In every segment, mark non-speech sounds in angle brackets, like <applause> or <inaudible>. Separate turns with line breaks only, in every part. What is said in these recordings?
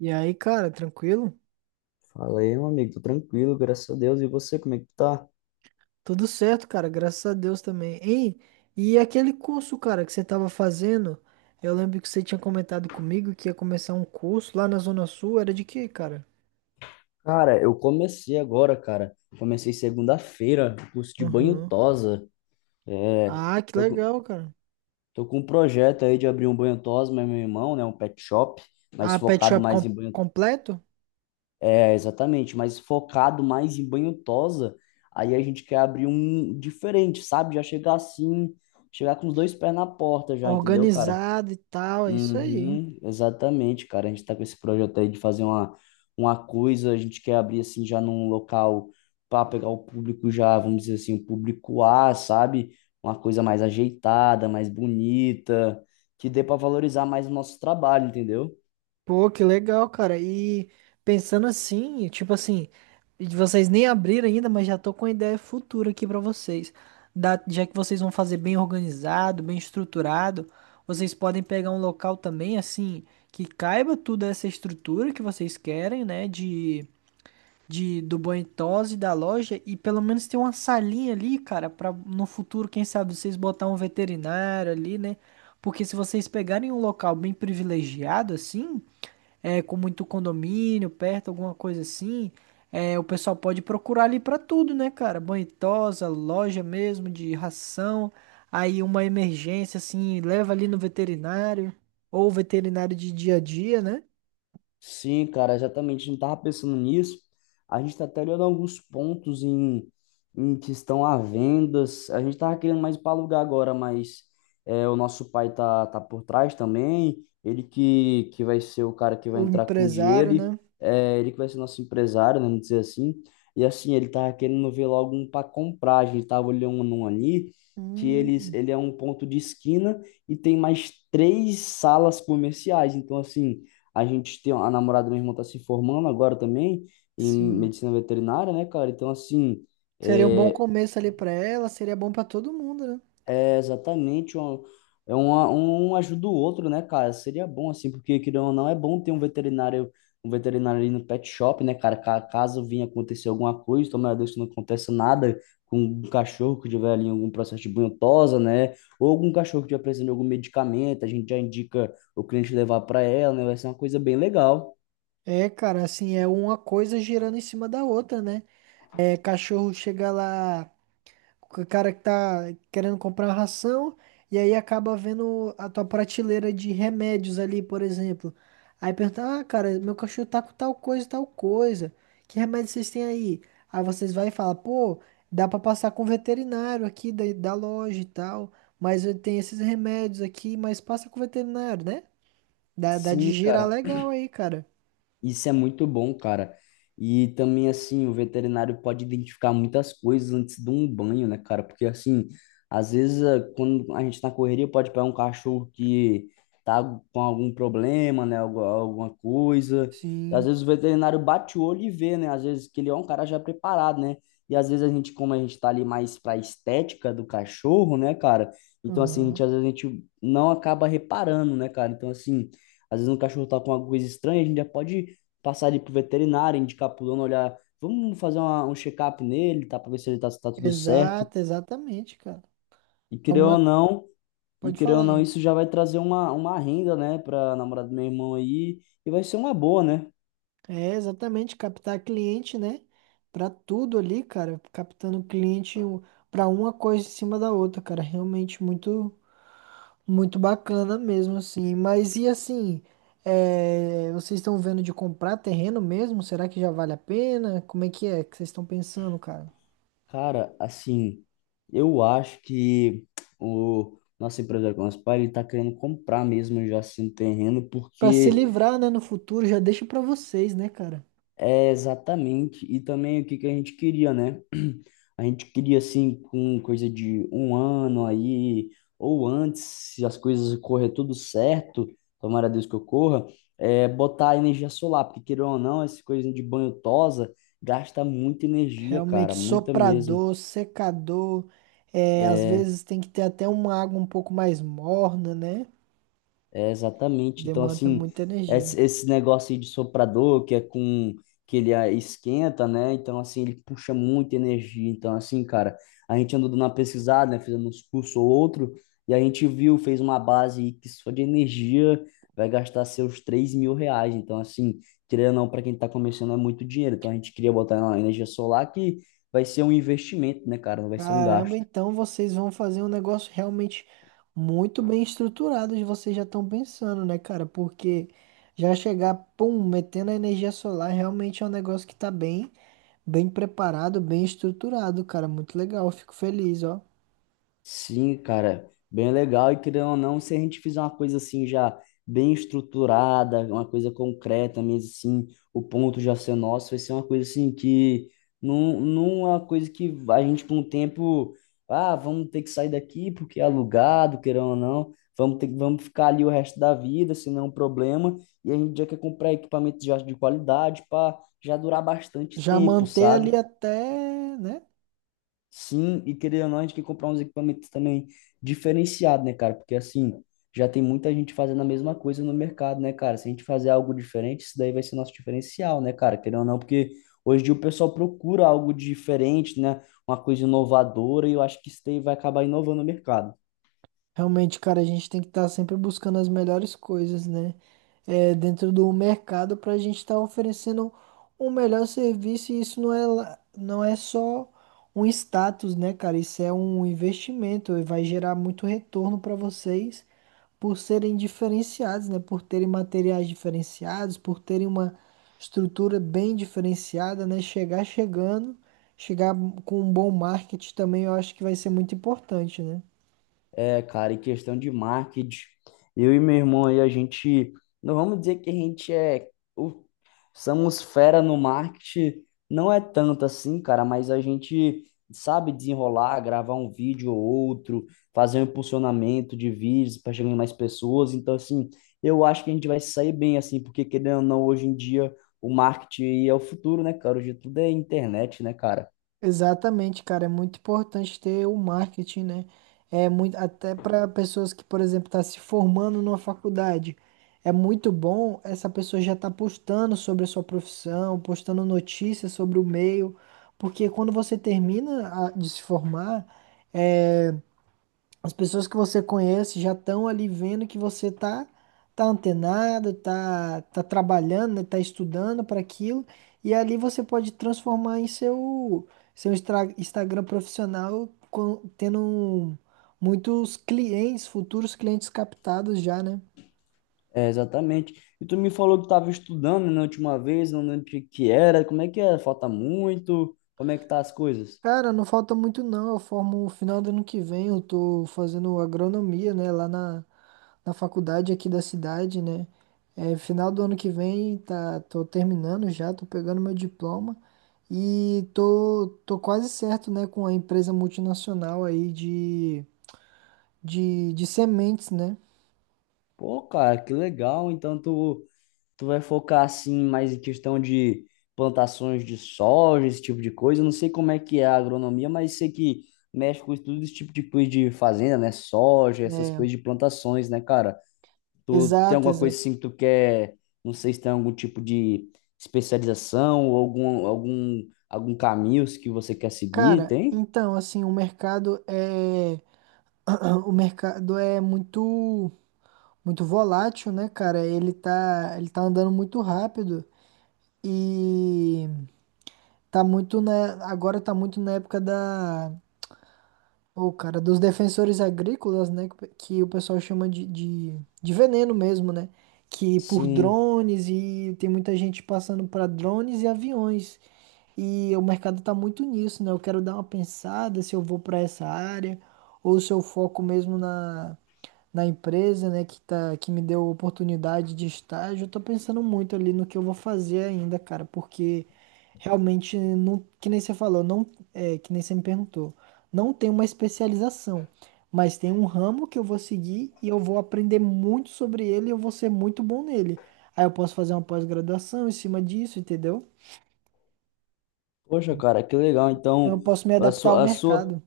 E aí, cara, tranquilo?
Fala aí, meu amigo, tô tranquilo, graças a Deus. E você, como é que tá?
Tudo certo, cara, graças a Deus também. Hein? E aquele curso, cara, que você tava fazendo, eu lembro que você tinha comentado comigo que ia começar um curso lá na Zona Sul, era de quê, cara?
Cara, eu comecei agora, cara. Comecei segunda-feira, curso de banho
Aham.
tosa. É,
Ah, que
tô, com-
legal, cara.
tô com um projeto aí de abrir um banho tosa, mas meu irmão, né? Um pet shop, mas
Ah, pet
focado
shop
mais em banho.
completo?
É, exatamente, mas focado mais em banho tosa. Aí a gente quer abrir um diferente, sabe? Já chegar assim, chegar com os dois pés na porta já, entendeu, cara?
Organizado e tal, é isso aí.
Uhum, exatamente, cara. A gente tá com esse projeto aí de fazer uma coisa, a gente quer abrir assim já num local para pegar o público já, vamos dizer assim, o público A, sabe? Uma coisa mais ajeitada, mais bonita, que dê para valorizar mais o nosso trabalho, entendeu?
Pô, que legal, cara. E pensando assim, tipo assim, vocês nem abriram ainda, mas já tô com uma ideia futura aqui pra vocês. Já que vocês vão fazer bem organizado, bem estruturado, vocês podem pegar um local também, assim, que caiba tudo essa estrutura que vocês querem, né? De do Boentosa e da loja, e pelo menos ter uma salinha ali, cara, pra no futuro, quem sabe, vocês botar um veterinário ali, né? Porque se vocês pegarem um local bem privilegiado, assim é, com muito condomínio perto, alguma coisa assim, é, o pessoal pode procurar ali pra tudo, né, cara? Banho e tosa, loja mesmo de ração, aí uma emergência assim, leva ali no veterinário, ou veterinário de dia a dia, né?
Sim, cara, exatamente. A gente estava pensando nisso. A gente está até olhando alguns pontos em que estão à vendas. A gente estava querendo mais para alugar agora, mas é, o nosso pai tá por trás também. Ele que vai ser o cara que vai
O
entrar com o
empresário,
dinheiro.
né?
É, ele que vai ser nosso empresário, né, vamos dizer assim. E assim, ele estava querendo ver logo um para comprar. A gente estava olhando um ali que eles,
Hum,
ele é um ponto de esquina e tem mais três salas comerciais. Então, assim. A gente tem a namorada do meu irmão tá se formando agora também em
sim.
medicina veterinária, né, cara? Então, assim,
Seria um bom
é,
começo ali pra ela, seria bom pra todo mundo, né?
é exatamente um, é uma, um ajuda o outro, né, cara? Seria bom, assim, porque, querendo ou não, é bom ter um veterinário ali no pet shop, né, cara? Caso vinha acontecer alguma coisa, tomara a Deus que não aconteça nada com um cachorro que tiver ali algum processo de bunhosa, né? Ou algum cachorro que tiver precisando de algum medicamento, a gente já indica o cliente levar para ela, né? Vai ser uma coisa bem legal.
É, cara, assim, é uma coisa girando em cima da outra, né? É, cachorro chega lá, o cara que tá querendo comprar uma ração e aí acaba vendo a tua prateleira de remédios ali, por exemplo. Aí pergunta, ah, cara, meu cachorro tá com tal coisa, tal coisa. Que remédio vocês têm aí? Aí vocês vai e fala, pô, dá pra passar com o veterinário aqui da, da loja e tal, mas eu tenho esses remédios aqui, mas passa com o veterinário, né? Dá
Sim,
de girar
cara.
legal aí, cara.
Isso é muito bom, cara. E também, assim, o veterinário pode identificar muitas coisas antes de um banho, né, cara? Porque, assim, às vezes, quando a gente tá na correria, pode pegar um cachorro que tá com algum problema, né, alguma coisa. E, às
Sim.
vezes, o veterinário bate o olho e vê, né? Às vezes, que ele é um cara já preparado, né? E, às vezes, a gente, como a gente tá ali mais pra estética do cachorro, né, cara? Então, assim, a
Aham.
gente, às vezes, a gente não acaba reparando, né, cara? Então, assim, às vezes, um cachorro tá com alguma coisa estranha, a gente já pode passar ele pro veterinário, indicar pro dono, olhar, vamos fazer um check-up nele, tá? Para ver se ele tá, se tá tudo certo.
Exato, exatamente, cara.
E
É
querendo ou
uma.
não, e
Pode
querendo
falar
ou não,
aí.
isso já vai trazer uma renda, né, pra namorada do meu irmão aí, e vai ser uma boa, né?
É, exatamente, captar cliente, né? Pra tudo ali, cara, captando cliente pra uma coisa em cima da outra, cara, realmente muito, muito bacana mesmo, assim. Mas e assim, é, vocês estão vendo de comprar terreno mesmo? Será que já vale a pena? Como é que vocês estão pensando, cara?
Cara, assim, eu acho que o nosso empresário nosso pai, ele tá querendo comprar mesmo já assim um terreno,
Pra se
porque.
livrar, né, no futuro, já deixa pra vocês, né, cara?
É, exatamente. E também o que que a gente queria, né? <clears throat> A gente queria, assim, com coisa de um ano aí, ou antes, se as coisas correr tudo certo, tomara a Deus que ocorra, botar energia solar, porque queira ou não, essa coisa de banho tosa gasta muita energia,
Realmente,
cara, muita mesmo.
soprador, secador, é, às
É,
vezes tem que ter até uma água um pouco mais morna, né?
Exatamente. Então,
Demanda
assim,
muita energia.
esse negócio aí de soprador, que ele esquenta, né? Então, assim, ele puxa muita energia. Então, assim, cara, a gente andou dando uma pesquisada, né? Fizendo uns cursos ou outro, e a gente viu, fez uma base aí que só de energia vai gastar seus R$ 3.000. Então, assim, querendo ou não, para quem tá começando é muito dinheiro. Então, a gente queria botar na energia solar que vai ser um investimento, né, cara? Não vai ser um
Caramba,
gasto.
então vocês vão fazer um negócio realmente muito bem estruturado, e vocês já estão pensando, né, cara? Porque já chegar, pum, metendo a energia solar, realmente é um negócio que tá bem, bem preparado, bem estruturado, cara. Muito legal, fico feliz, ó.
Sim, cara, bem legal. E querendo ou não, se a gente fizer uma coisa assim já bem estruturada, uma coisa concreta mesmo assim, o ponto já ser nosso, vai ser uma coisa assim que não é uma coisa que a gente por um tempo, ah, vamos ter que sair daqui porque é alugado, querendo ou não, vamos ficar ali o resto da vida, se não é um problema. E a gente já quer comprar equipamento já de qualidade para já durar bastante
Já
tempo,
manter
sabe?
ali até, né?
Sim, e querendo ou não, a gente tem que comprar uns equipamentos também diferenciados, né, cara? Porque assim, já tem muita gente fazendo a mesma coisa no mercado, né, cara? Se a gente fazer algo diferente, isso daí vai ser nosso diferencial, né, cara? Querendo ou não, porque hoje em dia o pessoal procura algo diferente, né? Uma coisa inovadora, e eu acho que isso daí vai acabar inovando o mercado.
Realmente, cara, a gente tem que estar sempre buscando as melhores coisas, né? É, dentro do mercado para a gente estar oferecendo um melhor serviço e isso não é, lá- não é só um status, né, cara? Isso é um investimento e vai gerar muito retorno para vocês por serem diferenciados, né? Por terem materiais diferenciados, por terem uma estrutura bem diferenciada, né? Chegar chegando, chegar com um bom marketing também, eu acho que vai ser muito importante, né?
É, cara, e questão de marketing, eu e meu irmão aí, a gente, não vamos dizer que a gente é, o- somos fera no marketing, não é tanto assim, cara, mas a gente sabe desenrolar, gravar um vídeo ou outro, fazer um impulsionamento de vídeos para chegar em mais pessoas, então, assim, eu acho que a gente vai se sair bem, assim, porque querendo ou não, hoje em dia, o marketing aí é o futuro, né, cara? Hoje tudo é internet, né, cara?
Exatamente, cara, é muito importante ter o marketing, né? É muito até para pessoas que, por exemplo, tá se formando numa faculdade. É muito bom essa pessoa já tá postando sobre a sua profissão, postando notícias sobre o meio, porque quando você termina de se formar, eh, as pessoas que você conhece já estão ali vendo que você tá tá antenado, tá trabalhando, né, tá estudando para aquilo, e ali você pode transformar em seu Instagram profissional tendo muitos clientes, futuros clientes captados já, né?
É, exatamente. E tu me falou que estava estudando né, na última vez, não lembro o que que era, como é que é? Falta muito? Como é que tá as coisas?
Cara, não falta muito não. Eu formo no final do ano que vem, eu tô fazendo agronomia, né, lá na faculdade aqui da cidade, né? É, final do ano que vem, tá, tô terminando já, tô pegando meu diploma e tô, tô quase certo, né, com a empresa multinacional aí de, de sementes, né?
Pô, cara, que legal. Então tu vai focar assim mais em questão de plantações de soja, esse tipo de coisa. Eu não sei como é que é a agronomia, mas sei que mexe com tudo esse tipo de coisa de fazenda, né? Soja, essas
É,
coisas de plantações, né, cara? Tu tem
exato,
alguma coisa
exato.
assim que tu quer, não sei se tem algum tipo de especialização ou algum caminho que você quer seguir,
Cara,
tem?
então, assim, o mercado é <clears throat> o mercado é muito muito volátil, né, cara? Ele tá andando muito rápido e tá muito na agora tá muito na época da. O cara dos defensores agrícolas, né? Que o pessoal chama de, de veneno mesmo, né? Que por
Sim.
drones e tem muita gente passando para drones e aviões. E o mercado tá muito nisso, né? Eu quero dar uma pensada se eu vou para essa área ou se eu foco mesmo na, na empresa, né? Que, tá, que me deu a oportunidade de estágio. Eu tô pensando muito ali no que eu vou fazer ainda, cara, porque realmente não, que nem você falou, não, é, que nem você me perguntou, não tem uma especialização, mas tem um ramo que eu vou seguir e eu vou aprender muito sobre ele e eu vou ser muito bom nele. Aí eu posso fazer uma pós-graduação em cima disso, entendeu?
Poxa, cara, que legal.
Então
Então,
eu posso me
a
adaptar ao
sua, a sua,
mercado.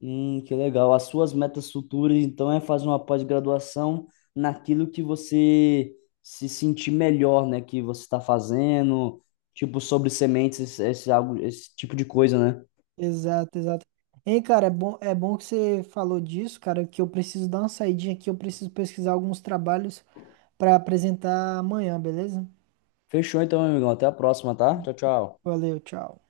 que legal. As suas metas futuras, então, é fazer uma pós-graduação naquilo que você se sentir melhor, né? Que você está fazendo, tipo, sobre sementes, esse tipo de coisa, né?
Exato, exato. Hein, cara, é bom que você falou disso, cara, que eu preciso dar uma saidinha aqui, eu preciso pesquisar alguns trabalhos para apresentar amanhã, beleza?
Fechou então, meu amigão. Até a próxima, tá? Tchau, tchau.
Valeu, tchau.